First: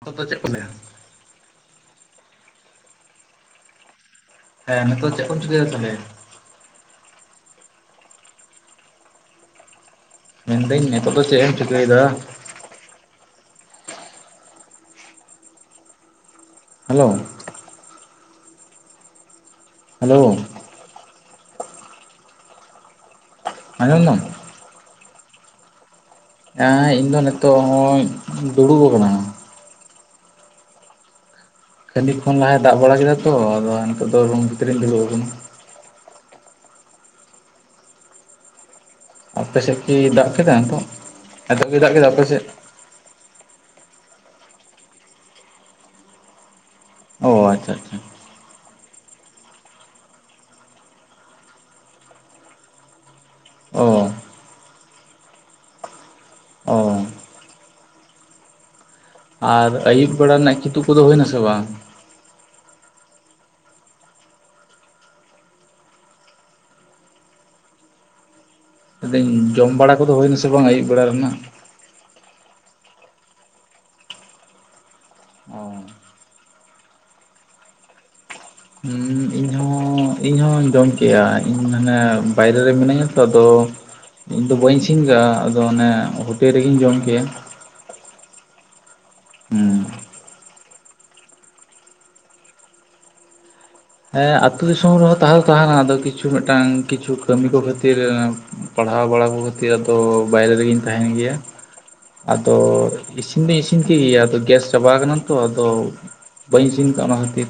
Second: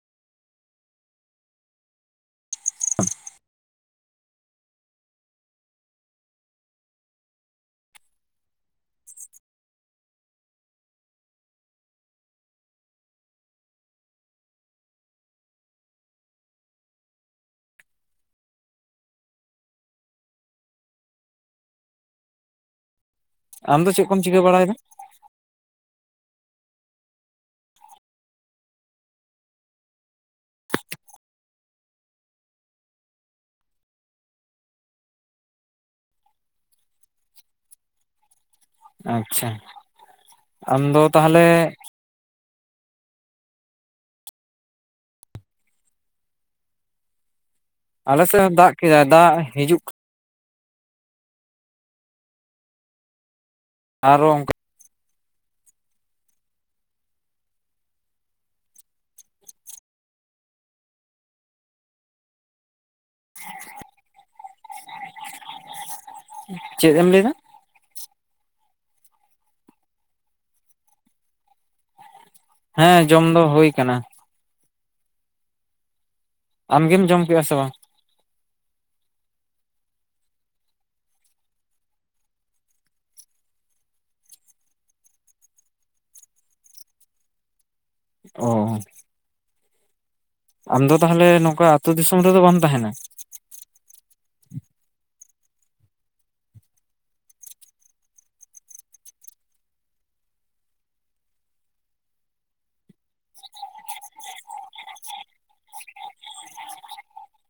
ᱟᱠᱚ ᱫᱚ ᱪᱮᱫ ᱠᱚ ᱞᱟᱹᱭ ᱟ [inaudible] ᱦᱮᱸ ᱱᱤᱛᱚ ᱪᱮᱠᱩᱢ ᱪᱤᱠᱟᱹᱭᱟ, ᱛᱟᱦᱚᱞᱮ [inaudible] ᱢᱮᱱᱫᱟᱹᱧ ᱱᱤᱛ ᱫᱚ ᱪᱮ ᱮᱢ ᱪᱤᱠᱟᱹᱭ ᱮᱫᱟ ᱦᱮᱞᱳ ᱦᱮᱞᱳ ᱟᱢ ᱫᱚ ᱟᱸᱡᱚᱢ ᱪᱮᱫ ᱫᱟᱢ ᱠᱚᱢ ᱪᱤᱠᱟᱹ ᱵᱟᱲᱟᱭ ᱮᱫᱟ? ᱦᱮᱸ ᱤᱧ ᱫᱚ ᱱᱤᱛᱚᱜ ᱦᱚᱸᱧ ᱫᱩᱲᱩᱵ ᱠᱟᱱᱟ ᱠᱷᱟᱱᱮᱠ ᱠᱷᱚᱱ ᱞᱟᱦᱟᱭ ᱫᱟᱜ ᱵᱟᱲᱟ ᱠᱮᱫᱟ ᱛᱚ ᱟᱫᱚ ᱱᱤᱛᱚᱜ ᱫᱚ ᱨᱩᱢ ᱵᱷᱤᱛᱤᱨ ᱤᱧ ᱫᱩᱲᱩᱵ ᱠᱟᱱᱟ᱾ ᱟᱪᱪᱷᱟ ᱟᱯᱮ ᱥᱮᱫ ᱠᱤ ᱫᱟᱜ ᱠᱮᱫᱟ ᱛᱚ ᱟᱢᱫᱚ ᱛᱟᱦᱚᱞᱮ ᱱᱤᱛᱚᱜ? ᱫᱟᱜ ᱠᱮᱫᱟ ᱟᱯᱮ ᱥᱮᱫ ᱚ ᱟᱪᱪᱷᱟ ᱟᱪᱪᱷᱟ ᱟᱞᱮ ᱥᱮᱦᱚᱸ ᱫᱟᱜ, ᱠᱮᱫᱟᱭ ᱫᱟᱜ, ᱦᱤᱡᱩᱜ ᱠᱟ ᱚ ᱟᱨᱚ ᱚᱝᱠᱟ ᱚ ᱟᱨ ᱟᱹᱭᱩᱵ ᱵᱮᱲᱟ ᱨᱮᱱᱟᱜ ᱠᱤᱫᱩᱵ ᱠᱚᱫᱚ ᱦᱩᱭᱱᱟᱥᱮ ᱵᱟᱝ ᱪᱮᱫ ᱮᱢ ᱞᱮᱭ ᱫᱟ? ᱞᱟᱹᱭ ᱫᱟᱹᱧ ᱡᱚᱢ ᱵᱟᱲᱟ ᱠᱚᱫᱚ ᱦᱳᱭᱱᱟᱥᱮ ᱵᱟᱝ ᱟᱹᱭᱩᱵ ᱵᱮᱲᱟ ᱨᱮᱱᱟᱜ? ᱦᱮᱸ ᱡᱚᱢ ᱫᱚ ᱦᱳᱭ ᱠᱟᱱᱟ ᱚ ᱟᱢᱜᱮᱢ ᱡᱚᱢ ᱠᱮᱜ-ᱟ ᱥᱮ ᱵᱟᱝ? ᱦᱩᱸ ᱤᱧ ᱦᱚᱸ ᱤᱧ ᱤᱧ ᱦᱚᱸᱧ ᱡᱚᱢ ᱠᱮᱜ-ᱟ ᱤᱧ ᱢᱟᱱᱮ ᱵᱟᱭᱨᱮ ᱨᱮ ᱢᱤᱱᱟᱹᱧᱟ ᱛᱚ ᱟᱫᱚ ᱤᱧᱫᱚ ᱵᱟᱹᱧ ᱤᱥᱤᱱ ᱠᱟᱜ-ᱟ ᱟᱫᱚ ᱚᱱᱮ ᱦᱳᱴᱮᱞ ᱨᱮᱜᱮᱧ ᱡᱚᱢ ᱠᱮᱭᱟ ᱚ ᱦᱩᱸ ᱟᱢᱫᱚ ᱛᱟᱦᱚᱞᱮ ᱱᱚᱝᱠᱟ ᱟᱹᱛᱩ ᱫᱤᱥᱚᱢ ᱨᱮᱫᱚ ᱵᱟᱢ ᱛᱟᱦᱮᱱᱟ ᱦᱮᱸ ᱟᱹᱛᱩ ᱫᱤᱥᱚᱢ ᱨᱮᱦᱚᱸ ᱛᱟᱦᱮᱸ ᱛᱟᱦᱮᱸᱱᱟ ᱟᱫᱚ ᱠᱤᱪᱷᱩ ᱢᱮᱫᱴᱟᱝ ᱠᱤᱪᱷᱩ ᱠᱟᱹᱢᱤ ᱠᱚ ᱠᱷᱟᱹᱛᱤᱨ ᱯᱟᱲᱦᱟᱣ ᱵᱟᱲᱟ ᱠᱚ ᱠᱷᱟᱹᱛᱤᱨ ᱟᱫᱚ ᱵᱟᱭᱨᱮ ᱨᱮᱜᱮᱧ ᱛᱟᱦᱮᱱ ᱜᱮᱭᱟ ᱟᱫᱚ ᱤᱥᱤᱱ ᱫᱩᱧ ᱤᱥᱤᱱ ᱠᱮᱜᱮᱭᱟ ᱟᱫᱚ ᱜᱮᱥ ᱪᱟᱵᱟᱣ ᱠᱟᱱᱟ ᱛᱚ ᱟᱫᱚ ᱵᱟᱹᱧ ᱤᱥᱤᱱ ᱠᱟᱜ-ᱟ ᱚᱱᱟ ᱠᱷᱟᱹᱛᱤᱨ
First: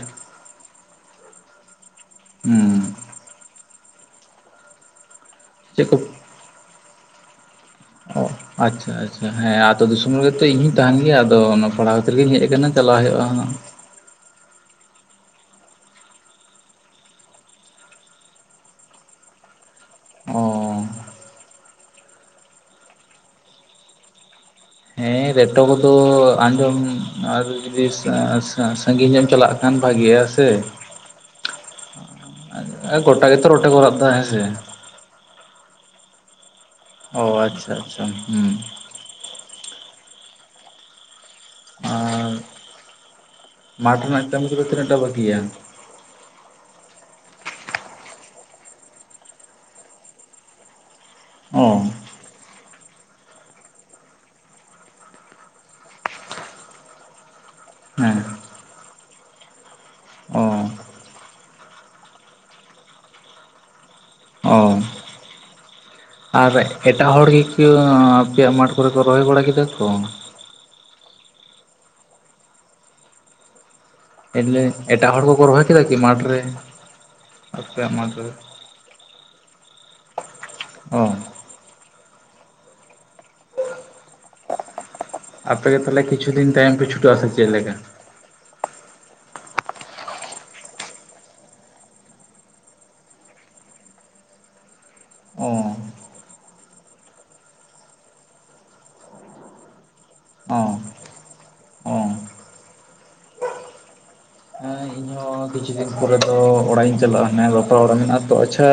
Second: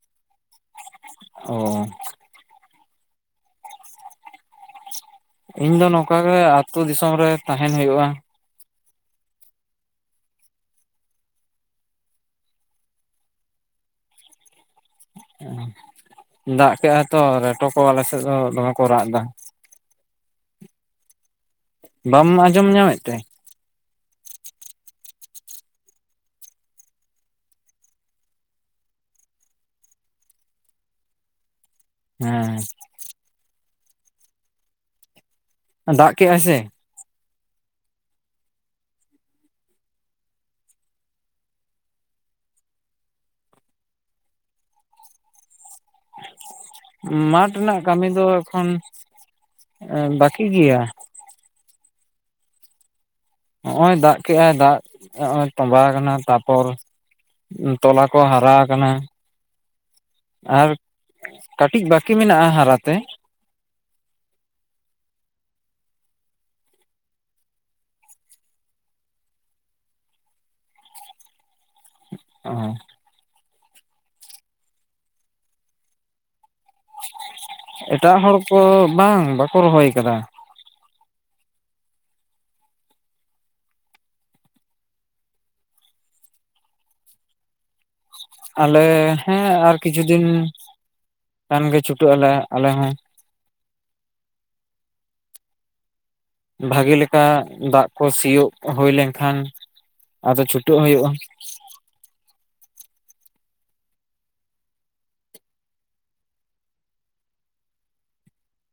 ᱚ ᱦᱩᱸ ᱤᱧ ᱪᱮᱫ ᱫᱚ ᱠᱚ ᱱᱚᱠᱟ ᱜᱮ ᱟᱛᱳ ᱫᱤᱥᱚᱢ ᱨᱮ ᱛᱟᱦᱮᱱ ᱦᱳᱭᱳᱜᱼᱟ ᱾ ᱚ ᱟᱪᱪᱷᱟ ᱟᱪᱪᱷᱟ ᱾ ᱦᱮᱸ ᱟᱛᱳ ᱫᱤᱥᱚᱢ ᱨᱮᱜᱮ ᱛᱚ ᱤᱧ ᱦᱩᱧ ᱛᱟᱦᱮᱱ ᱜᱮᱭᱟ, ᱟᱫᱚ ᱚᱱᱟ ᱯᱟᱲᱦᱟᱣ ᱠᱷᱟᱹᱛᱤᱨ ᱜᱤᱧ ᱦᱮᱡ ᱠᱟᱱᱟ ᱪᱟᱞᱟᱣ ᱦᱳᱭᱳᱜᱼᱟ ᱦᱟᱸᱜ ᱾ ᱫᱟᱜ ᱠᱮᱜᱼᱟᱭ ᱛᱚ, ᱨᱮᱴᱚ ᱠᱚ ᱟᱞᱮ ᱥᱮᱜ ᱫᱚ ᱫᱚᱢᱮ ᱠᱚ ᱨᱟᱜ ᱫᱟ ᱾ ᱚ ᱵᱟᱢ ᱟᱸᱡᱚᱢ ᱧᱟᱢᱮᱜ ᱛᱮ? ᱦᱮᱸ ᱨᱮᱴᱚ ᱠᱚᱫᱚ ᱟᱸᱡᱚᱢ ᱟᱨ ᱡᱩᱫᱤ ᱥᱟ ᱥᱟ ᱥᱟᱺᱜᱤᱧ ᱧᱚᱜ ᱮᱢ ᱪᱟᱞᱟᱜ ᱠᱷᱟᱱ ᱵᱷᱟᱜᱮᱭᱟ ᱛᱮ ᱦᱮᱸ ᱜᱚᱴᱟ ᱜᱮᱛᱚ ᱨᱚᱴᱮ ᱠᱚ ᱨᱟᱜ ᱫᱟ ᱦᱮᱸ ᱥᱮ ᱾ ᱫᱟᱜ ᱠᱮᱜ ᱟᱭ ᱥᱮ ᱚ ᱟᱪᱪᱷᱟ ᱟᱪᱪᱷᱟ ᱦᱩ ᱾ ᱟᱨ ᱢᱟᱴᱷ ᱨᱮᱱᱟᱜ ᱠᱟᱹᱢᱤ ᱠᱚᱫᱚ ᱛᱤᱱᱟᱹᱜ ᱴᱟ ᱵᱟᱠᱤᱭᱟ? ᱢᱟᱴᱷ ᱨᱮᱱᱟᱜ ᱠᱟᱹᱢᱤ ᱫᱚ ᱮᱠᱷᱚᱱ, ᱵᱟᱠᱤ ᱜᱮᱭᱟ᱾ ᱚ ᱦᱚᱜᱼᱚᱭ ᱫᱟᱜ ᱠᱮᱜᱼᱟᱭ ᱫᱟᱜ ᱦᱚᱜᱼᱚᱭ ᱛᱚᱸᱵᱟᱣ ᱠᱟᱱᱟ ᱛᱟᱯᱚᱨ ᱛᱚᱞᱟ ᱦᱮᱸ ᱠᱚ ᱦᱟᱨᱟ ᱠᱟᱱᱟ ᱚ ᱟᱨ ᱠᱟᱹᱴᱤᱡ ᱵᱟᱹᱠᱤ ᱢᱮᱱᱟᱜᱼᱟ ᱦᱟᱨᱟ ᱛᱮ ᱚ ᱟᱨ ᱮᱴᱟᱜ ᱦᱚᱲ ᱜᱮ ᱠᱮ ᱟᱯᱮᱭᱟᱜ ᱢᱟᱴᱷ ᱠᱚᱨᱮ ᱠᱚ ᱨᱚᱦᱚᱭ ᱵᱟᱲᱟ ᱠᱮᱫᱟ ᱠᱚ ᱾ ᱚ ᱮᱞᱮ ᱮᱴᱟᱜ ᱦᱚᱲ ᱠᱚᱠᱚ ᱨᱚᱦᱚᱭ ᱠᱮᱫᱟ ᱠᱤ ᱢᱟᱴᱷ ᱨᱮ? ᱟᱯᱮᱭᱟᱜ ᱢᱟ ᱮᱴᱟᱜ ᱛᱚᱵᱮ ᱦᱚᱲ ᱠᱚ, ᱵᱟᱝ ᱵᱟᱠᱚ ᱨᱚᱦᱚᱭ ᱠᱟᱫᱟ᱾ ᱚ ᱟᱯᱮ ᱜᱮ ᱛᱟᱦᱚᱞᱮ ᱠᱤᱪᱷᱩ ᱫᱤᱱ ᱛᱟᱭᱚᱢ ᱯᱮ ᱪᱷᱩᱴᱟᱹᱜᱼᱟ ᱥᱮ ᱪᱮᱜ ᱞᱮᱠᱟ? ᱟᱞᱮ ᱦᱮᱸ ᱟᱨ ᱠᱤᱪᱷᱩ ᱫᱤᱱ ᱠᱷᱟᱱ ᱜᱮ ᱪᱷᱩᱴᱟᱹᱜ ᱟᱞᱮ ᱟᱞᱮ ᱦᱚᱸ ᱚ ᱵᱷᱟᱜᱮ ᱞᱮᱠᱟ ᱫᱟᱜ ᱠᱚ ᱥᱤᱭᱳᱜ ᱦᱳᱭ ᱞᱮᱱᱠᱷᱟᱱ, ᱟᱫᱚ ᱚ ᱪᱷᱩᱴᱟᱹᱜ ᱦᱳᱭᱳᱜᱼᱟ ᱾ ᱚ ᱦᱮᱸ ᱤᱧ ᱦᱚᱸ ᱠᱤᱪᱷᱩ ᱫᱤᱱ ᱯᱚᱨᱮ ᱫᱚ ᱛᱚ ᱚᱲᱟᱜ ᱤᱧ ᱪᱟᱞᱟᱜᱼᱟ᱾ ᱦᱮᱸ ᱵᱟᱯᱞᱟ ᱚᱲᱟᱜ ᱢᱮᱱᱟᱜᱼᱟ ᱛᱚ᱾ ᱟᱪᱪᱷᱟ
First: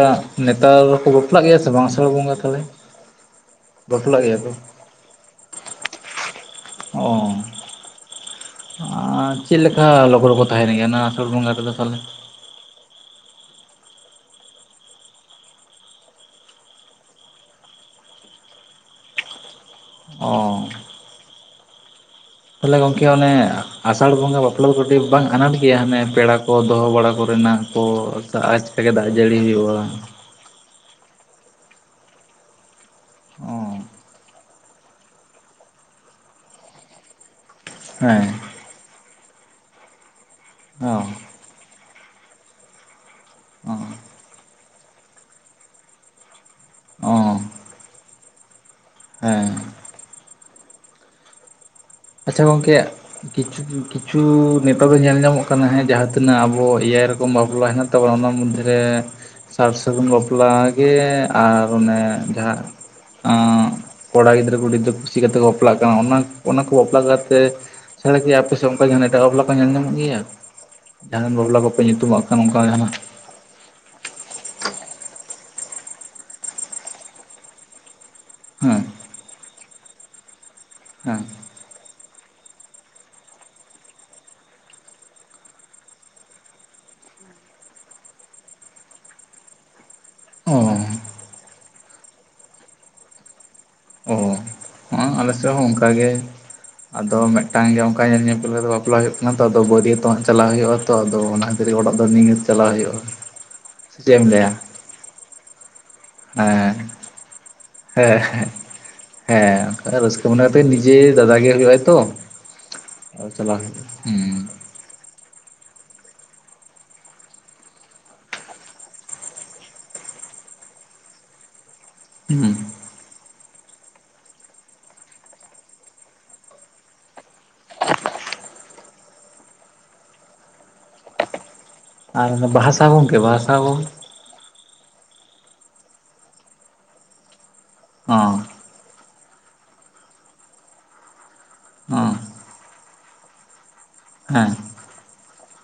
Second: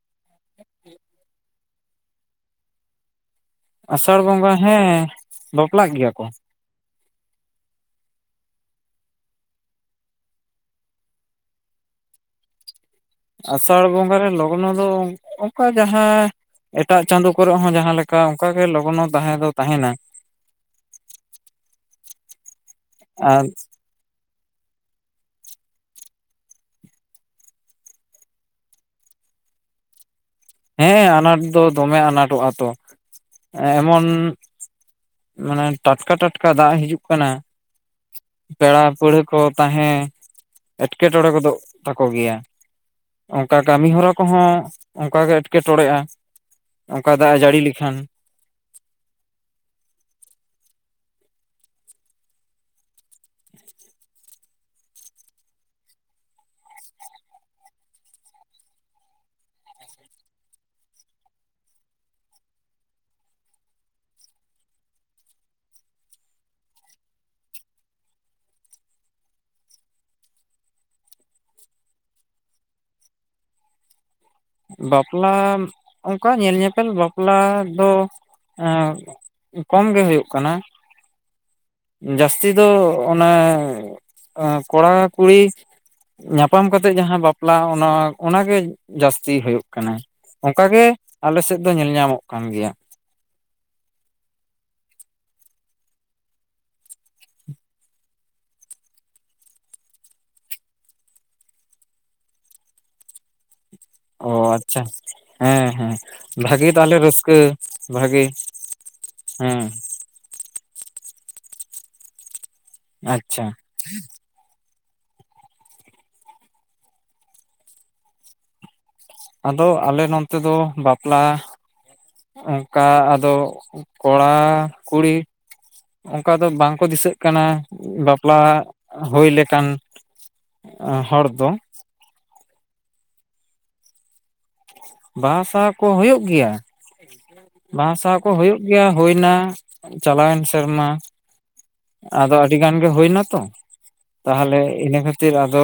ᱱᱮᱛᱟᱨ ᱦᱚᱸ ᱠᱚ ᱵᱟᱯᱞᱟᱜ ᱜᱮᱭᱟ ᱥᱮ ᱵᱟᱝ ᱟᱸᱥᱟᱲ ᱵᱚᱸᱜᱟ ᱛᱟᱦᱚᱞᱮ? ᱟᱸᱥᱟᱲ ᱵᱟᱯᱞᱟᱜ ᱜᱮᱭᱟ ᱠᱚ? ᱵᱚᱸᱜᱟ ᱦᱮᱸ ᱵᱟᱯᱞᱟᱜ ᱜᱮᱭᱟ ᱠᱚ᱾ ᱚ ᱪᱮᱜ ᱞᱮᱠᱟ ᱞᱚᱜᱱᱚ ᱠᱚ ᱛᱟᱦᱮᱱ ᱜᱮᱭᱟ, ᱚᱱᱟ ᱟᱥᱟᱲ ᱵᱚᱸᱜᱟ ᱨᱮᱫᱚ ᱛᱟᱦᱚᱞᱮ? ᱟᱸᱥᱟᱲ ᱵᱚᱸᱜᱟ ᱨᱮ ᱞᱚᱜᱱᱚ ᱫᱚ ᱚᱱᱠᱟ ᱡᱟᱦᱟᱸ ᱮᱴᱟᱜ ᱪᱟᱸᱫᱳ ᱠᱚᱨᱮ ᱦᱚᱸ ᱡᱟᱦᱟᱸ ᱞᱮᱠᱟ, ᱚᱱᱠᱟ ᱜᱮ ᱞᱚᱜᱱᱚ ᱛᱟᱦᱮᱸ ᱫᱚ ᱛᱟᱦᱮᱱᱟ᱾ ᱚ ᱛᱟᱦᱚᱞᱮ ᱜᱚᱝᱠᱮ ᱚᱱᱮ ᱟᱨ ᱟᱸᱥᱟᱲ ᱵᱚᱸᱜᱟ ᱵᱟᱯᱞᱟ ᱫᱚ ᱠᱟᱹᱴᱤᱡ ᱵᱟᱝ ᱟᱱᱟᱴ ᱜᱮᱭᱟ, ᱦᱟᱱᱮ ᱯᱮᱲᱟ ᱠᱚ ᱫᱚᱦᱚ ᱵᱟᱲᱟ ᱠᱚᱨᱮᱱᱟᱜ ᱠᱚ ᱛᱮᱜᱮ ᱫᱟᱜ ᱡᱟᱹᱲᱤ ᱦᱩᱭᱩᱜᱼᱟ᱾ ᱦᱮᱸ ᱟᱱᱟᱴ ᱫᱚ ᱫᱚᱢᱮ ᱟᱱᱟᱴᱚᱜᱼᱟ ᱛᱚ, ᱚ ᱮᱢᱚᱱ ᱢᱟᱱᱮ ᱴᱟᱴᱠᱟ ᱴᱟᱴᱠᱟ ᱫᱟᱜ ᱦᱤᱡᱩᱜ ᱠᱟᱱᱟ ᱦᱮᱸ ᱾ ᱯᱮᱲᱟ ᱯᱟᱹᱲᱦᱟᱹ ᱠᱚ ᱛᱟᱦᱮᱸ ᱚ ᱮᱴᱠᱮᱴᱚᱬᱮ ᱜᱚᱫᱚᱜ ᱛᱟᱠᱚ ᱜᱮᱭᱟ᱾ ᱚᱱᱠᱟ ᱚ ᱠᱟᱹᱢᱤ ᱦᱚᱨᱟ ᱠᱚᱦᱚᱸ ᱚᱱᱠᱟ ᱜᱮ ᱮᱴᱠᱮᱴᱚᱬᱮᱜᱼᱟ, ᱚ ᱚᱱᱠᱟ ᱫᱟᱜ ᱮ ᱡᱟᱹᱲᱤ ᱞᱮᱠᱷᱟᱱ ᱦᱮᱸ ᱾ ᱟᱪᱪᱷᱟ ᱜᱚᱝᱠᱮ ᱠᱤᱪᱷᱩ ᱠᱤᱪᱷᱩ ᱱᱮᱛᱟᱨ ᱫᱚ ᱧᱮᱞ ᱧᱟᱢᱚᱜ ᱠᱟᱱᱟ, ᱦᱮᱸ ᱡᱟᱦᱟᱸ ᱛᱤᱱᱟᱹᱜ ᱟᱵᱚ ᱮᱭᱟᱭ ᱨᱚᱠᱚᱢ ᱵᱟᱯᱞᱟ ᱦᱮᱱᱟᱜ ᱛᱟᱵᱚ ᱚᱱᱟ ᱢᱚᱫᱽᱨᱮ ᱨᱮ ᱥᱟᱨ ᱥᱟᱹᱜᱩᱱ ᱵᱟᱯᱞᱟ ᱜᱮ ᱟᱨ ᱚᱱᱮ ᱡᱟᱦᱟᱸ ᱠᱚᱲᱟ ᱜᱤᱫᱽᱨᱟᱹ ᱠᱩᱲᱤ ᱜᱤᱫᱽᱨᱟᱹ ᱠᱩᱥᱤ ᱠᱟᱛᱮ ᱠᱚ ᱵᱟᱯᱞᱟᱜ ᱠᱟᱱᱟ, ᱚᱱᱟ ᱚᱱᱟ ᱠᱩ ᱵᱟᱯᱞᱟ ᱠᱟᱛᱮ ᱪᱷᱟᱲᱟ ᱠᱤ ᱟᱯᱮ ᱚᱱᱠᱟ ᱡᱟᱦᱟᱱᱟᱜ ᱮᱴᱟᱜ ᱵᱟᱯᱞᱟ ᱠᱚ ᱧᱮᱞ ᱧᱟᱢᱚᱜ ᱜᱮᱭᱟ᱾ ᱡᱟᱦᱟᱱ ᱵᱟᱯᱞᱟ ᱠᱚᱯᱮ ᱧᱩᱛᱩᱢᱟᱜ ᱠᱟᱱ ᱚᱱᱠᱟ ᱡᱟᱦᱟ ᱱᱟᱜ᱾ ᱵᱟᱯᱞᱟ ᱚᱱᱠᱟ ᱧᱮᱞ ᱧᱮᱯᱮᱞ ᱵᱟᱯᱞᱟ ᱫᱚ ᱦᱮᱸ ᱠᱚᱢ ᱜᱮ ᱦᱳᱭᱳᱜ ᱠᱟᱱᱟ᱾ ᱦᱮᱸ ᱡᱟᱹᱥᱛᱤ ᱫᱚ ᱚᱱᱮ ᱠᱚᱲᱟ ᱠᱩᱲᱤ ᱧᱟᱯᱟᱢ ᱠᱟᱛᱮ ᱡᱟᱦᱟᱸ ᱵᱟᱯᱞᱟ ᱚᱱᱟ ᱚᱱᱟᱜᱮ ᱡᱟᱹᱥᱛᱤ ᱛᱤ ᱦᱩᱭᱩᱜ ᱠᱟᱱᱟ᱾ ᱚ ᱚᱱᱠᱟ ᱜᱮ ᱟᱞᱮ ᱥᱮᱫ ᱫᱚ ᱧᱮᱞ ᱧᱟᱢᱚᱜ ᱠᱟᱱ ᱜᱮᱭᱟ᱾ ᱚ ᱦᱚᱸ ᱟᱞᱮ ᱥᱮᱦᱚᱸ ᱚᱱᱠᱟ ᱜᱮ᱾ ᱟᱫᱚ ᱢᱤᱫᱴᱟᱝ ᱜᱮ ᱚᱱᱠᱟ ᱧᱮᱞ ᱧᱮᱯᱮᱞ ᱠᱟᱛᱟᱜ ᱵᱟᱯᱞᱟ ᱦᱩᱭᱩᱜ ᱠᱟᱱᱟ ᱛᱚ, ᱟᱫᱚ ᱵᱟᱹᱨᱤᱭᱚᱛᱚᱜ ᱦᱚᱸᱜ ᱪᱟᱞᱟᱜ ᱦᱩᱭᱩᱜᱼᱟ᱾ ᱛᱚ ᱟᱫᱚ ᱚᱱᱟ ᱠᱷᱟᱹᱛᱤᱨ ᱚᱲᱟᱜ ᱫᱚ ᱱᱤᱜᱤᱛ ᱪᱟᱞᱟᱣ ᱦᱩᱭᱩᱜᱼᱟ᱾ ᱥᱮ ᱪᱮᱫ ᱮᱢ ᱚ ᱞᱟᱹᱭᱟ ᱟᱪᱪᱷᱟ, ᱦᱮᱸ ᱦᱮᱸ ᱵᱷᱟᱜᱮ ᱦᱮᱸ ᱛᱟᱦᱞᱮ ᱨᱟᱹᱥᱠᱟᱹ ᱦᱮᱸ ᱵᱷᱟᱜᱮ ᱦᱮᱸ ᱦᱮᱸ, ᱨᱟᱹᱥᱠᱟᱹ ᱢᱚᱱᱮ ᱠᱟᱛᱮ ᱱᱤᱡᱮ ᱫᱟᱫᱟ ᱜᱮ ᱦᱩᱭᱩᱜ ᱟᱭ ᱛᱚ ᱟᱪᱪᱷᱟ ᱪᱟᱞᱟᱣ ᱦᱩᱭᱩᱜᱼᱟ᱾ ᱟᱫᱚ ᱟᱞᱮ ᱱᱚᱱᱛᱮ ᱫᱚ ᱵᱟᱯᱞᱟ ᱦᱩᱸ ᱚᱱᱠᱟ ᱟᱫᱚ ᱠᱚᱲᱟ ᱠᱩᱲᱤ ᱚᱱᱠᱟ ᱫᱚ ᱵᱟᱝᱠᱚ ᱫᱤᱥᱟᱹᱜ ᱠᱟᱱᱟ ᱵᱟᱯᱞᱟ ᱦᱩᱭ ᱞᱮᱠᱟᱱ ᱦᱚᱲ ᱫᱚ᱾ ᱟᱨ ᱵᱟᱦᱟᱥᱟ ᱜᱚᱝᱠᱮ ᱵᱟᱦᱟᱥᱟ ᱠᱚ, ᱵᱟᱦᱟ ᱥᱟᱦᱟ ᱠᱚ ᱦᱳᱭᱳᱜ ᱜᱮᱭᱟ᱾ ᱵᱟᱦᱟᱥᱟᱦᱟ ᱠᱚ ᱦᱚᱸ ᱦᱩᱭᱩᱜ ᱜᱮᱭᱟ ᱦᱳᱭᱱᱟ ᱪᱟᱞᱟᱣᱮᱱ ᱥᱮᱨᱢᱟ ᱦᱚᱸ ᱟᱫᱚ ᱟᱹᱰᱤ ᱜᱟᱱ ᱜᱮ ᱦᱳᱭᱱᱟᱛᱚ, ᱦᱮᱸ ᱛᱟᱦᱚᱞᱮ ᱤᱱᱟᱹ ᱠᱷᱟᱹᱛᱤᱨ ᱟᱫᱚ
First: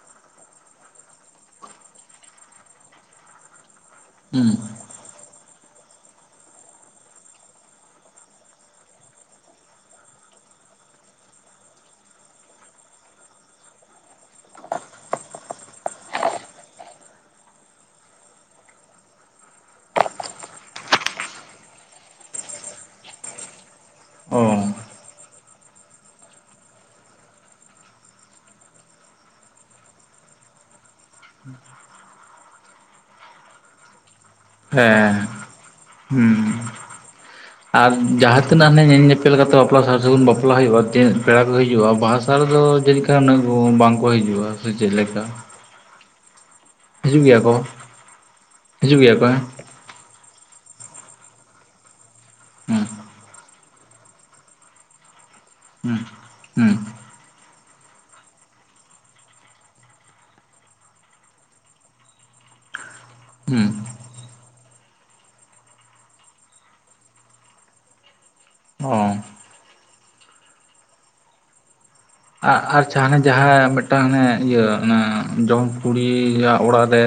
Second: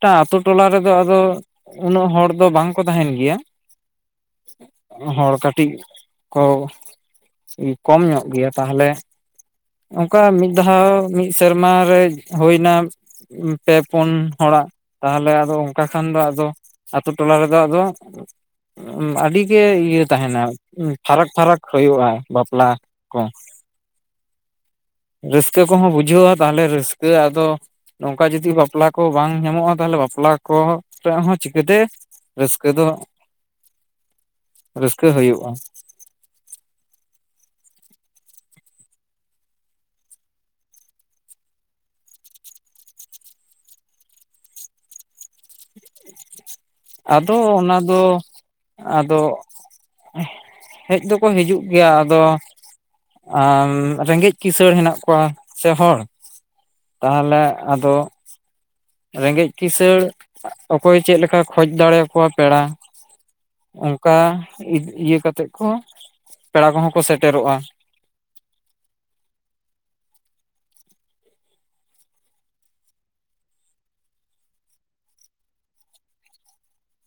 [unintelligible] ᱟᱛᱳ ᱴᱚᱞᱟ ᱨᱮᱫᱚ ᱟᱫᱚ ᱩᱱᱟᱹᱜ ᱦᱚᱲ ᱫᱚ ᱵᱟᱝ ᱠᱚ ᱛᱟᱦᱮᱱ ᱜᱮᱭᱟ᱾ ᱦᱩᱸ ᱦᱚᱲ ᱠᱟᱹᱴᱤᱡ ᱠᱚ ᱠᱚᱢ ᱧᱚᱜ ᱜᱮᱭᱟ ᱛᱟᱦᱮᱞᱮ ᱚᱝᱠᱟ ᱢᱤᱫ ᱫᱷᱟᱣ ᱢᱤᱫ ᱥᱮᱨᱢᱟ ᱨᱮ ᱦᱳᱭᱱᱟ ᱯᱮ ᱯᱩᱱ ᱦᱚᱲᱟᱜ ᱛᱟᱦᱮᱞᱮ ᱟᱫᱚ ᱚᱱᱠᱟ ᱠᱷᱟᱱ ᱫᱚ ᱟᱫᱚ ᱟᱛᱳ ᱴᱚᱞᱟ ᱨᱮ ᱫᱚᱜ ᱟᱫᱚ ᱟᱹᱰᱤ ᱜᱮ ᱤᱭᱟᱹ ᱛᱟᱦᱮᱱᱟ, ᱯᱷᱟᱨᱟᱠ ᱯᱷᱟᱨᱟᱠ ᱦᱳᱭᱳᱜᱼᱟ ᱵᱟᱯᱞᱟ ᱠᱚ᱾ ᱚ ᱨᱟᱹᱥᱠᱟᱹ ᱠᱚᱦᱚᱸ ᱵᱩᱡᱷᱟᱣᱟ ᱛᱟᱦᱚᱞᱮ ᱨᱟᱹᱥᱠᱟᱹ ᱟᱫᱚ ᱱᱚᱝᱠᱟ ᱡᱩᱫᱤ ᱵᱟᱯᱞᱟ ᱠᱚ ᱵᱟᱝ ᱧᱟᱢᱚᱜᱼᱟ ᱛᱟᱦᱚᱞᱮ ᱵᱟᱯᱞᱟ ᱠᱚ ᱨᱮᱭᱟᱜ ᱦᱚᱸ ᱪᱤᱠᱟᱹᱛᱮ ᱨᱟᱹᱥᱠᱟᱹ ᱫᱚ ᱨᱟᱹᱥᱠᱟᱹ ᱦᱮᱸ ᱦᱩᱭᱩᱜᱼᱟ᱾ ᱦᱩᱸ ᱟᱨ ᱡᱟᱦᱟᱸ ᱛᱤᱱᱟᱹᱜ ᱦᱟᱱᱮ ᱧᱮᱞ ᱧᱮᱯᱮᱞ ᱠᱟᱛᱮ ᱵᱟᱯᱞᱟ ᱥᱟᱨ ᱥᱟᱹᱜᱩᱱ ᱵᱟᱯᱞᱟ ᱦᱩᱭᱩᱜᱼᱟ ᱠᱮ ᱯᱮᱲᱟ ᱠᱚ ᱦᱤᱡᱩᱜᱼᱟ ᱵᱟᱥ ᱱᱮᱛᱟᱨ ᱫᱚ ᱡᱟᱱᱤᱪ ᱠᱷᱟᱱ ᱵᱟᱝ ᱠᱚ ᱦᱤᱡᱩᱜᱼᱟ᱾ ᱥᱮ ᱪᱮᱫ ᱞᱮᱠᱟ? ᱦᱤᱡᱩᱜ ᱟᱫᱚ ᱜᱮᱭᱟ ᱠᱚ ᱚᱱᱟᱫᱚ ᱦᱤᱡᱩᱜ ᱜᱮᱭᱟ ᱟᱫᱚ ᱠᱚ ᱦᱮᱸ ᱦᱮᱡ ᱫᱚᱠᱚ ᱦᱤᱡᱩᱜ ᱜᱮᱭᱟ, ᱟᱫᱚ ᱟᱨ ᱨᱮᱸᱜᱮᱡ ᱠᱤᱥᱟᱹᱬ ᱦᱮᱱᱟᱜ ᱠᱚᱣᱟ ᱥᱮ ᱦᱩᱸ ᱦᱚᱲ᱾ ᱦᱩᱸ ᱛᱟᱦᱚᱞᱮ ᱟᱫᱚ ᱨᱮᱸᱜᱮᱡ ᱠᱤᱥᱟᱹᱲ ᱚᱠᱚᱭ ᱪᱮᱫ ᱞᱮᱠᱟ ᱠᱷᱚᱡᱽ ᱫᱟᱲᱮᱭᱟ ᱠᱚᱣᱟ ᱯᱮᱲᱟ, ᱦᱩᱸ ᱚᱱᱠᱟ ᱤᱭᱟᱹ ᱠᱟᱛᱮᱜ ᱠᱚ ᱯᱮᱲᱟ ᱠᱚᱦᱚᱸ ᱠᱚ ᱥᱮᱴᱮᱨᱚᱜᱼᱟ᱾ [unintelligible] ᱟᱨ ᱱᱟᱦᱟᱸᱜ ᱡᱟᱦᱟᱸᱱᱟᱜ ᱡᱟᱦᱟᱸ ᱢᱤᱫᱴᱟᱝ ᱦᱟᱱᱮ ᱤᱭᱟᱹ ᱚᱱᱟ ᱡᱚᱢ ᱠᱩᱲᱤᱭᱟᱜ ᱚᱲᱟᱜ ᱨᱮ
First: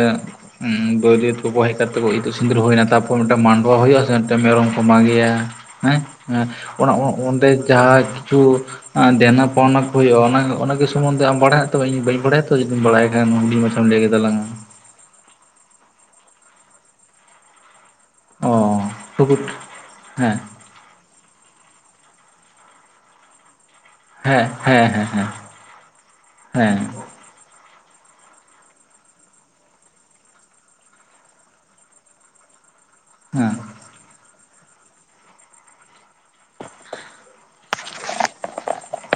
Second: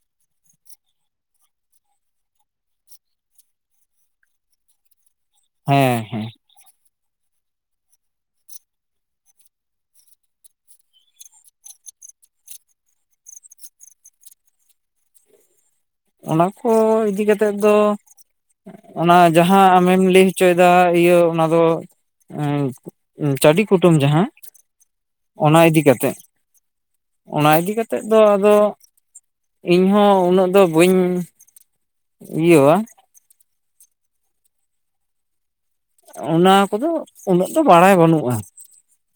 ᱵᱟᱹᱨᱭᱟᱹᱛ ᱠᱚᱠᱚ ᱦᱮᱡ ᱠᱟᱛᱮᱜ ᱠᱚ ᱤᱛᱩᱫ ᱥᱤᱸᱫᱩᱨ ᱦᱩᱭᱱᱟ ᱛᱟᱨᱯᱚᱨ ᱢᱤᱫᱴᱟᱝ ᱢᱟᱸᱰᱣᱟ ᱦᱩᱭᱩᱜᱼᱟ ᱥᱮ ᱢᱤᱫᱴᱟᱝ ᱢᱮᱨᱚᱢ ᱠᱚ ᱢᱟᱸᱜᱮᱭᱟ, ᱦᱮᱸ ᱚᱸᱰᱮ ᱡᱟᱦᱟᱸ ᱠᱤᱪᱷᱩ ᱫᱮᱱᱟ ᱯᱟᱣᱱᱟ ᱦᱩᱭᱩᱜᱼᱟ ᱚᱱᱟᱜᱮ ᱥᱚᱢᱫᱷᱮ ᱟᱢ ᱵᱟᱲᱟᱭᱟ ᱛᱚ ᱤᱧ ᱵᱟᱹᱧ ᱵᱟᱲᱟᱭᱟ ᱛᱚ ᱡᱩᱫᱤᱢ ᱵᱟᱲᱟᱭ ᱠᱷᱟᱱ ᱦᱩᱰᱤᱧ ᱢᱟᱪᱷᱟᱢ ᱞᱟᱹᱭ ᱠᱮᱛᱟᱞᱟᱝᱟ? ᱚᱱᱟ ᱠᱚ ᱤᱫᱤ ᱠᱟᱛᱮ ᱫᱚ ᱚ ᱚᱱᱟ ᱴᱩᱠᱩᱴ ᱡᱟᱦᱟᱸ ᱟᱢᱮᱢ ᱞᱟᱹᱭ ᱦᱮᱸ ᱚᱪᱚᱭ ᱤᱭᱟᱹ ᱚᱱᱟ ᱫᱚ ᱪᱷᱟᱹᱰᱤ ᱠᱩᱴᱟᱹᱢ ᱡᱟᱦᱟᱸ ᱦᱮᱸ ᱦᱮᱸ ᱦᱮᱸ ᱦᱮᱸ ᱚᱱᱟ ᱤᱫᱤ ᱠᱟᱛᱮᱜ, ᱦᱮᱸ ᱚᱱᱟ ᱤᱫᱤ ᱠᱟᱛᱮᱜ ᱫᱚ ᱟᱫᱚ ᱤᱧᱦᱚᱸ ᱩᱱᱟᱹᱜ ᱫᱚ ᱵᱟᱹᱧ ᱤᱭᱟᱹᱣᱟ ᱦᱮᱸ ᱚᱱᱟ ᱠᱚ ᱫᱚ ᱩᱱᱟᱹᱜ ᱫᱚ ᱵᱟᱲᱟᱭ ᱵᱟᱹᱱᱩᱜᱼᱟ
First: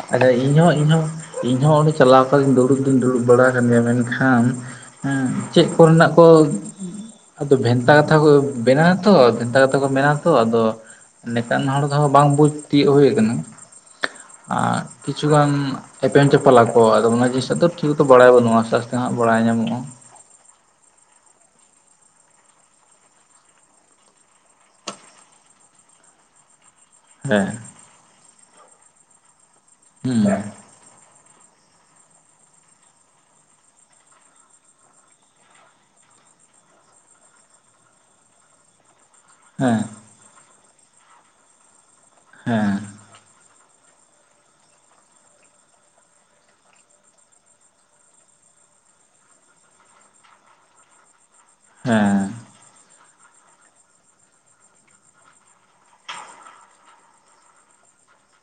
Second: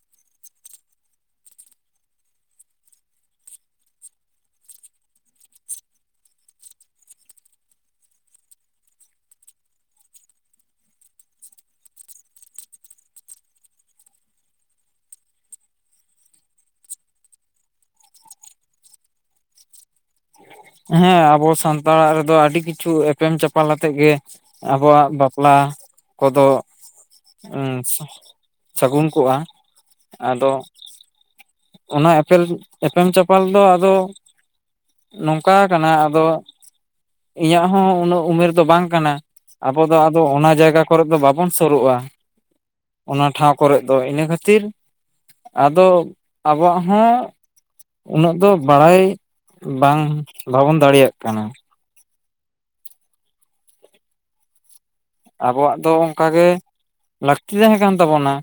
[unintelligible] ᱤᱧᱦᱚᱸ ᱤᱧᱦᱚᱸ ᱤᱧ ᱦᱚᱸ ᱚᱸᱰᱮ ᱪᱟᱞᱟᱣ ᱠᱟᱛᱮᱧ ᱫᱩᱲᱩᱵ ᱫᱩᱧ ᱫᱩᱲᱩᱵ ᱵᱟᱲᱟ ᱟᱠᱟᱱ ᱜᱮᱭᱟ ᱢᱮᱱ ᱠᱷᱟᱱᱼᱼ ᱦᱮᱸ ᱪᱮᱫ ᱠᱚ ᱨᱮᱱᱟᱜ ᱠᱚᱼᱼ ᱟᱫᱚ ᱵᱷᱮᱱᱛᱟ ᱠᱟᱛᱷᱟ ᱠᱚ ᱵᱮᱱᱟᱣ ᱟᱛᱚ ᱵᱷᱮᱱᱛᱟ ᱠᱟᱛᱷᱟ ᱠᱚ ᱵᱮᱱᱟᱣᱛᱚ ᱟᱫᱚ ᱱᱮᱛᱟᱨ [unintelligible] ᱦᱚᱲ ᱫᱚ ᱵᱟᱝ ᱵᱩᱡᱽ ᱛᱤᱭᱚᱜ ᱦᱩᱭ ᱟᱠᱟᱱᱟ ᱟᱨ ᱠᱤᱪᱷᱩᱜᱟᱱ ᱮᱯᱮᱱ ᱪᱟᱯᱟᱞᱟ ᱠᱚ ᱟᱫᱚ ᱚᱱᱟ ᱡᱤᱱᱤᱥᱟᱜ ᱫᱚ ᱴᱷᱤᱠ ᱛᱚ ᱵᱟᱲᱟᱭ ᱵᱟᱹᱱᱩᱜ ᱟᱥᱛᱮ ᱟᱥᱛᱮ ᱦᱟᱸᱜ ᱵᱟᱲᱟᱭ ᱧᱟᱢᱚᱜᱼᱟ ᱦᱮᱸ ᱟᱵᱚ ᱥᱟᱱᱛᱟᱲ ᱟᱜ ᱨᱮᱫᱚ ᱟᱹᱰᱤ ᱠᱤᱪᱷᱩ ᱮᱯᱮᱢ ᱪᱟᱯᱟᱞ ᱟᱛᱮᱜ ᱜᱮᱼᱼ ᱟᱵᱚᱣᱟᱜ ᱵᱟᱯᱞᱟ ᱠᱚᱫᱚᱼᱼ ᱦᱮᱸ ᱥᱟᱹᱜᱩᱱ ᱠᱚᱜᱼᱟ ᱦᱩᱸ ᱟᱫᱚ ᱚᱱᱟ ᱮᱯᱮᱞ ᱮᱯᱮᱢ ᱪᱟᱯᱟᱞ ᱫᱚ ᱟᱫᱚ ᱱᱚᱝᱠᱟᱼᱼ ᱱᱚᱝᱠᱟ ᱠᱟᱱᱟ ᱟᱫᱚ ᱤᱧᱟᱹᱜ ᱦᱚᱸ ᱩᱱᱟᱹᱜ ᱩᱢᱮᱨ ᱫᱚ ᱵᱟᱝ ᱠᱟᱱᱟ ᱦᱮᱸ ᱟᱵᱚ ᱫᱚ ᱟᱫᱚᱼᱼᱼ ᱫᱚ ᱚᱱᱟ ᱡᱟᱭᱜᱟ ᱠᱚ ᱨᱮ ᱫᱚ ᱵᱟᱵᱚᱱ ᱥᱩᱨᱩᱜᱼᱟ ᱦᱮᱸ ᱚᱱᱟ ᱴᱷᱟᱶ ᱠᱚ ᱨᱮᱫ ᱫᱚ ᱤᱱᱟᱹ ᱠᱷᱟᱹᱛᱤᱨ ᱟᱫᱚ ᱟᱵᱚᱣᱟᱜ ᱦᱚᱸᱼᱼ ᱩᱱᱟᱹᱜ ᱫᱚ ᱵᱟᱲᱟᱭ ᱵᱟᱝ ᱵᱟᱵᱚᱱ ᱫᱟᱲᱮᱭᱟᱜ ᱠᱟᱱᱟ᱾ ᱦᱮᱸ ᱟᱵᱚᱣᱟᱜ ᱫᱚ ᱚᱱᱠᱟ ᱜᱮᱼᱼ ᱞᱟᱹᱠᱛᱤ ᱛᱟᱦᱮᱸ ᱠᱟᱱ ᱛᱟᱵᱚᱱᱟ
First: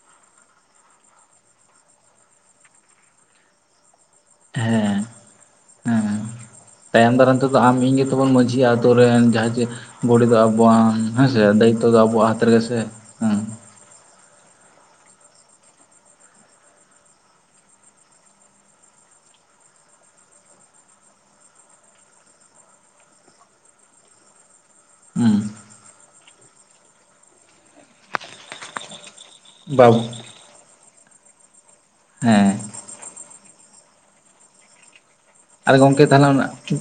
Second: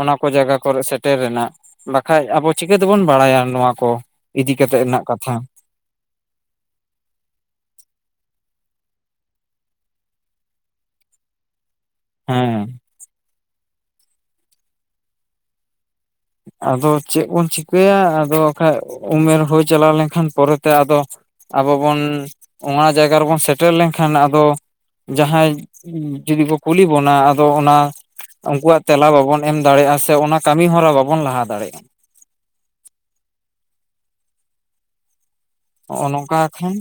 ᱚᱱᱟ ᱠᱚ ᱡᱟᱭᱜᱟ ᱠᱚᱨᱮ ᱥᱮᱴᱮᱨ ᱨᱮᱱᱟᱜᱼᱼ ᱵᱟᱠᱷᱟᱡ ᱟᱵᱚ ᱪᱤᱠᱟᱹ ᱛᱮᱵᱚᱱ ᱵᱟᱲᱟᱭᱟ ᱱᱚᱣᱟ ᱠᱚ ᱤᱫᱤ ᱠᱟᱛᱮᱜ ᱦᱮᱸ ᱨᱮᱱᱟᱜ ᱠᱟᱛᱷᱟ ᱦᱮᱸ ᱛᱟᱭᱚᱢ ᱫᱟᱨᱟᱢ ᱛᱮ ᱫᱚ ᱟᱢ ᱤᱧ ᱜᱮᱛᱚ ᱵᱚᱱ ᱢᱟᱺᱡᱷᱤᱼᱟ ᱟᱹᱛᱳ ᱨᱮᱱ ᱡᱟᱦᱟᱸᱭ ᱡᱮ ᱜᱷᱩᱲᱤ ᱫᱚ ᱟᱵᱚᱣᱟᱜ ᱦᱮᱸᱥᱮ ᱫᱟᱭᱤᱛᱛᱚ ᱫᱚ ᱟᱵᱚᱣᱟᱜ ᱦᱟᱛ ᱨᱮ ᱜᱮ ᱦᱮᱸ ᱥᱮ ᱦᱮᱸ ᱟᱫᱚ ᱪᱮᱫ ᱵᱚᱱ ᱪᱤᱠᱟᱹᱭᱟ ᱟᱫᱚ ᱵᱟᱠᱷᱟᱡ ᱩᱢᱮᱨ ᱦᱩᱭ ᱪᱟᱞᱟᱣ ᱞᱮᱱ ᱠᱷᱟᱱ ᱯᱚᱨᱮ ᱛᱮ ᱟᱫᱚᱼᱼ ᱟᱵᱚ ᱵᱚᱱ ᱚᱱᱟ ᱡᱟᱭᱜᱟ ᱨᱮ ᱵᱚᱱ ᱥᱮᱴᱮᱨ ᱞᱮᱱ ᱠᱷᱟᱱ ᱟᱫᱚᱼᱼ ᱦᱩᱸ ᱡᱟᱦᱟᱸᱭ ᱡᱩᱫᱤ ᱠᱚ ᱠᱩᱞᱤ ᱵᱚᱱᱟ ᱟᱫᱚ ᱚᱱᱟ ᱩᱱᱠᱩᱣᱟᱜ ᱛᱮᱞᱟ ᱵᱟᱵᱚᱱᱼᱼ ᱮᱢ ᱵᱟᱵ ᱫᱟᱲᱮᱭᱟᱜᱼᱟ ᱥᱮ ᱚᱱᱟ ᱠᱟᱹᱢᱤ ᱦᱚᱨᱟ ᱵᱟᱵᱚᱱ ᱞᱟᱦᱟ ᱫᱟᱲᱮᱭᱟᱜᱼᱟ ᱦᱮᱸ ᱟᱨ ᱜᱚᱢᱠᱮ ᱱᱚᱜᱼᱚ ᱛᱟᱦᱚᱞᱮ ᱱᱚᱝᱠᱟ ᱚᱱᱟᱼᱼ ᱠᱷᱟᱱ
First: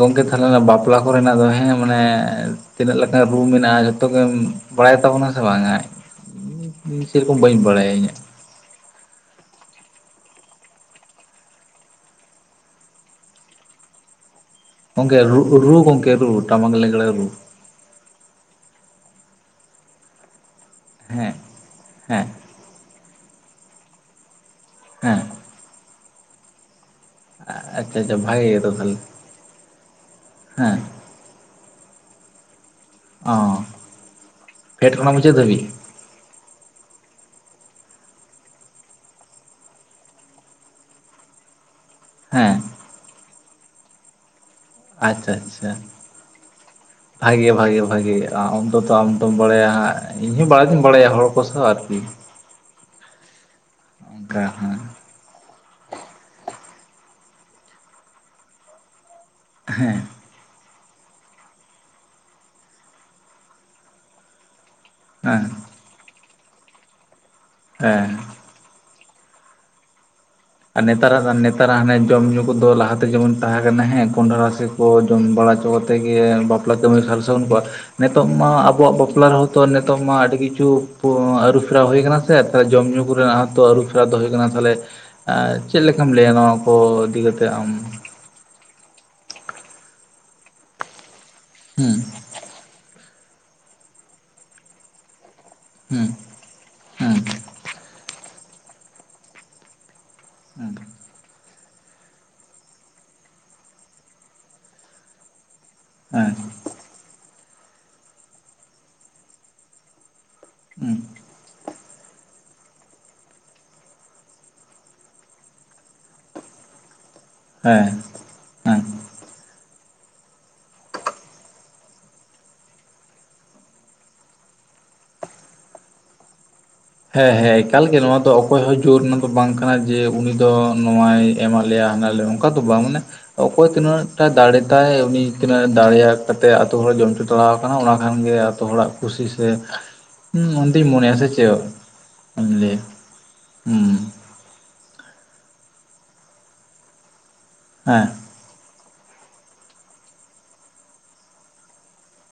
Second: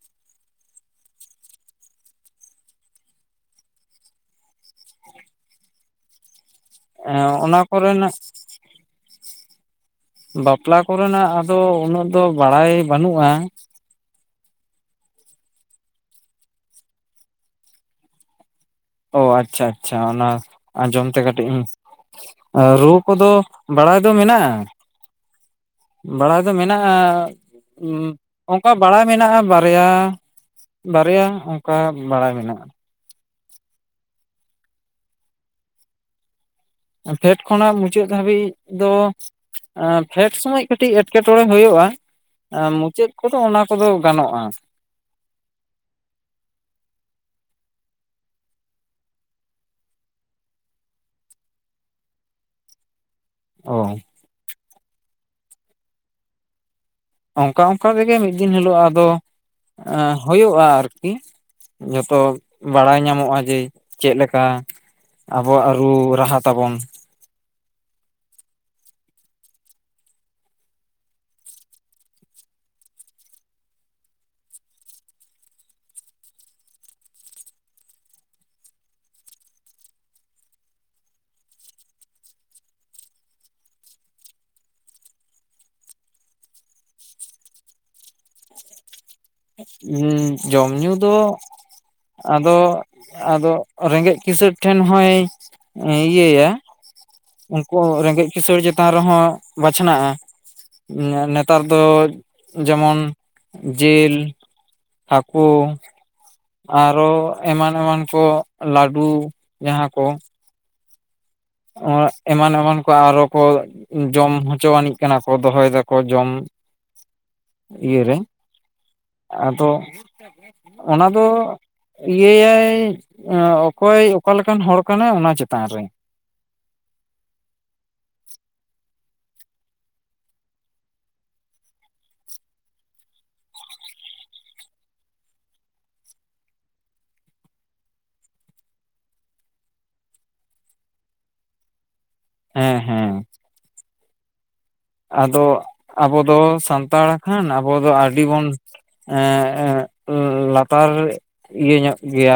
ᱜᱚᱝᱠᱮ ᱛᱟᱦᱚᱞᱮ ᱚᱱᱟ ᱵᱟᱯᱞᱟ ᱠᱚ ᱨᱮᱱᱟᱜ ᱫᱚ ᱦᱮᱸ ᱢᱟᱱᱮ ᱛᱤᱱᱟᱹᱜ ᱞᱮᱠᱟᱱ ᱨᱩ ᱢᱮᱱᱟᱜᱼᱟ ᱡᱚᱛᱚ ᱜᱮᱢᱼᱼ ᱵᱟᱲᱟᱭ ᱛᱟᱵᱚᱱᱟ ᱥᱮ ᱵᱟᱝᱼᱟ ᱚᱱᱟ ᱠᱚ ᱨᱮᱱᱟᱜ ᱤᱧᱟᱹᱜ ᱵᱟᱯᱞᱟ ᱠᱚ ᱨᱮᱱᱟᱜ ᱟᱫᱚ ᱩᱱᱟᱹᱜ ᱫᱚ ᱵᱟᱲᱟᱭ ᱵᱟᱹᱱᱩᱜᱼᱟ᱾ ᱜᱚᱝᱠᱮ ᱨᱩ ᱜᱚᱝᱠᱮ ᱨᱩ ᱴᱟᱢᱟᱠ ᱨᱮᱜᱽᱲᱟ ᱨᱩ ᱚ ᱟᱪᱪᱷᱟ ᱟᱪᱪᱷᱟ ᱚᱱᱟ ᱟᱸᱡᱚᱢ ᱛᱮ ᱦᱮᱸ ᱠᱟᱹᱴᱤᱡ ᱤᱧᱼᱼ ᱦᱮᱸ ᱨᱩ ᱠᱚ ᱫᱚ ᱵᱟᱲᱟᱭ ᱫᱚ ᱢᱮᱱᱟᱜᱼᱟ᱾ ᱦᱮᱸ ᱵᱟᱲᱟᱭ ᱫᱚ ᱢᱮᱱᱟᱜᱼᱟ᱾ ᱦ ᱟᱪᱪᱷᱟ ᱟᱪᱪᱷᱟ ᱵᱷᱟᱜᱮ ᱚᱱᱠᱟ ᱜᱮᱛᱚ ᱛᱟᱦᱚᱞᱮ ᱵᱟᱲᱟᱭ ᱢᱮᱱᱟᱜᱼᱟ ᱵᱟᱨᱭᱟ ᱦᱮᱸ ᱵᱟᱨᱭᱟ᱾ ᱚᱠᱟ ᱵᱟᱲᱟᱭ ᱢᱮᱱᱟᱜᱼᱟ᱾ ᱚ ᱯᱷᱮᱴ ᱠᱷᱚᱱᱟᱜ ᱢᱩᱪᱟᱹᱫ ᱫᱟᱵᱤᱡ᱾ ᱯᱷᱮᱰ ᱠᱷᱚᱱᱟᱜ ᱢᱩᱪᱟᱹᱫ ᱫᱷᱟᱹᱵᱤᱡ ᱫᱚᱼᱼ ᱯᱷᱮᱰ ᱥᱚᱢᱚᱭ ᱠᱟᱹᱴᱤᱡ ᱮᱴᱠᱮᱴᱚᱬᱮ ᱦᱩᱭᱩᱜᱼᱟ᱾ ᱦᱮᱸ ᱢᱩᱪᱟᱹᱫ ᱠᱚ ᱫᱚ ᱚᱱᱟ ᱠᱚᱫᱚ ᱜᱟᱱᱚᱜᱼᱟ᱾ ᱟᱪᱪᱷᱟ ᱟᱪᱪᱷᱟ [inaudible] ᱵᱷᱟᱜᱮ ᱵᱷᱟᱜᱮ ᱵᱷᱟᱜᱮ [unintelligible] ᱟᱢ ᱫᱚ ᱛᱚ ᱟᱢ ᱫᱚᱢ ᱵᱟᱲᱟᱭᱟ [unintelligible] ᱤᱧ ᱦᱚᱸ ᱵᱟᱲᱟᱭ ᱫᱚᱧ ᱵᱟᱲᱟᱭ᱾ ᱤᱧ ᱦᱚᱧ ᱵᱟᱲᱟᱭᱟ ᱦᱚᱲ ᱠᱚ ᱥᱟᱶ ᱟᱨᱠᱤᱼᱼ ᱚ [unintelligible] ᱚᱱᱠᱟ ᱚᱱᱠᱟ ᱛᱮᱜᱮ ᱢᱤᱫ ᱫᱤᱱ ᱦᱤᱞᱳᱜ ᱟᱫᱚ ᱦᱩᱭᱩᱜᱼᱟ ᱟᱨᱠᱤᱼᱼ ᱡᱷᱚᱛᱚ ᱵᱟᱲᱟᱭ ᱧᱟᱢᱚᱜᱼᱟ ᱡᱮ ᱪᱮᱫ ᱞᱮᱠᱟ᱾ ᱦᱮᱸ ᱟᱵᱚᱣᱟᱜ ᱨᱩ ᱨᱟᱦᱟ ᱛᱟᱵᱚᱱ᱾ ᱦᱮᱸᱻ ᱟᱨ ᱱᱮᱛᱟᱨᱟᱜ ᱱᱮᱛᱟᱨᱟᱜ ᱦᱟᱱᱮ ᱡᱚᱢ ᱧᱩ ᱠᱚᱫᱚ ᱞᱟᱦᱟ ᱛᱮ ᱡᱮᱢᱚᱱ ᱛᱟᱦᱮᱸ ᱠᱟᱱᱟ ᱦᱮᱸ ᱠᱚᱸᱱᱰᱷᱟ ᱨᱟᱥᱮ ᱼᱼ ᱠᱚ ᱡᱚᱢ ᱵᱟᱲᱟ ᱦᱚᱪᱚ ᱠᱟᱛᱮ ᱜᱮ ᱵᱟᱯᱞᱟ ᱠᱟᱹᱢᱤ ᱥᱟᱨ ᱥᱟᱹᱜᱩᱱ ᱠᱚᱣᱟ᱾ ᱱᱤᱛᱚᱜ ᱢᱟ ᱟᱵᱚᱣᱟᱜ ᱵᱟᱯᱞᱟ ᱨᱮᱦᱚ ᱛᱚ ᱱᱤᱛᱚᱜ ᱢᱟ ᱟᱹᱰᱤ ᱠᱤᱪᱷᱩ ᱟᱹᱨᱩᱯᱷᱮᱨᱟᱣ ᱦᱩᱭ ᱟᱠᱟᱱᱟ᱾ ᱛᱮ ᱡᱚᱢ ᱧᱩ ᱠᱚ ᱨᱮᱱᱟᱜ ᱛᱚ ᱟᱹᱨᱩ ᱯᱷᱮᱨᱟᱣ ᱫᱚ ᱦᱳᱭ ᱠᱟᱱᱟ ᱛᱟᱦᱚᱞᱮᱼᱼ ᱪᱮᱫ ᱞᱮᱠᱟᱢ ᱞᱟᱹᱭᱟ ᱱᱚᱣᱟ ᱠᱚ ᱤᱫᱤ ᱠᱟᱛᱮ ᱟᱢ᱾ ᱡᱚᱢ ᱧᱩ ᱫᱚᱼᱼ ᱦᱩᱸ ᱟᱫᱚ ᱟᱫᱚ ᱨᱮᱸᱜᱮᱡ ᱠᱤᱥᱟᱹᱲ ᱴᱷᱮᱱ ᱦᱚᱭ ᱦᱩᱸ ᱤᱭᱟᱹᱭᱟ᱾ ᱦᱩᱸ ᱩᱱᱠᱩ ᱨᱮᱸᱜᱮᱡ ᱠᱤᱥᱟᱹᱲ ᱪᱮᱛᱟᱱ ᱨᱮᱦᱚᱸ ᱵᱟᱪᱷᱱᱟᱜᱼᱟ᱾ ᱦᱸ [inaudible] ᱱᱮᱛᱟᱨ ᱫᱚ ᱡᱮᱢᱚᱱ ᱡᱮᱹᱞᱼᱼ ᱦᱟᱹᱠᱳᱼᱼ ᱦᱮᱸ ᱟᱨᱚ ᱮᱢᱟᱱ ᱮᱢᱟᱱ ᱠᱚ ᱞᱟᱹᱰᱩ ᱡᱟᱦᱟᱸ ᱠᱚ᱾ ᱦᱩᱸ ᱮᱢᱟᱱ ᱮᱢᱟᱱ ᱠᱚ ᱟᱨᱚ ᱠᱚᱼᱼ ᱡᱚᱢ ᱦᱚᱪᱚ ᱟᱹᱱᱤᱡ ᱠᱟᱱᱟ ᱠᱚ ᱫᱚᱦᱚᱭ ᱫᱟᱠᱚ ᱡᱚᱢ᱾ ᱦᱮᱸ ᱤᱭᱟᱹ ᱨᱮ ᱦᱮᱸ ᱟᱫᱚ ᱚᱱᱟ ᱫᱚᱼᱼ ᱤᱭᱟᱹᱟᱭ ᱚᱠᱚᱭ ᱚᱠᱟᱞᱮᱠᱟᱱ ᱦᱚᱲ ᱠᱟᱱᱟᱭ ᱚᱱᱟ ᱪᱮᱛᱟᱱ ᱨᱮ᱾ ᱦᱮᱸ ᱦᱮᱸ ᱮᱠᱟᱞ ᱜᱮ ᱱᱚᱣᱟ ᱫᱚ ᱚᱠᱚᱭ ᱦᱚᱸ ᱡᱳᱨ ᱨᱮᱱᱟᱜ ᱫᱚ ᱵᱟᱝ ᱠᱟᱱᱟ ᱡᱮ ᱩᱱᱤ ᱫᱚ ᱱᱚᱣᱟᱭ ᱮᱢᱟ ᱞᱮᱭᱟ ᱦᱟᱱᱟ ᱞᱮᱼᱼ ᱚᱱᱠᱟ ᱫᱚ ᱵᱟᱝ ᱢᱟᱱᱮᱼᱼ ᱚᱠᱚᱭ ᱛᱤᱱᱟᱹᱜ ᱴᱟᱜ ᱫᱟᱲᱮ ᱛᱟᱭ ᱩᱱᱤ ᱛᱤᱱᱟᱹᱜ ᱫᱟᱲᱮᱭᱟᱜ ᱠᱟᱛᱮ ᱟᱛᱩ ᱦᱚᱲ ᱡᱚᱢ ᱪᱚ ᱪᱟᱞᱟᱣᱟ ᱟᱠᱟᱱᱟ ᱚᱱᱟ ᱠᱷᱟᱱ ᱜᱮ᱾ ᱡᱚᱛᱚ ᱦᱚᱲᱟᱜ ᱠᱩᱥᱤ ᱥᱮ ᱚᱱᱛᱤᱧ ᱢᱚᱱᱮᱭᱟ ᱥᱮ ᱪᱮᱫ ᱞᱟᱹᱭᱟ ᱦᱮᱸ ᱦᱮᱸ ᱦᱩᱸᱼᱼ ᱟᱫᱚ ᱟᱵᱚᱫᱚ ᱥᱟᱱᱛᱟᱲ ᱠᱷᱟᱱ ᱟᱵᱚ ᱫᱚ ᱦᱮᱸ ᱟᱹᱰᱤ ᱵᱚᱱᱼᱼ ᱞᱟᱛᱟᱨ ᱤᱭᱟᱹ ᱧᱚᱜ ᱜᱮᱭᱟ᱾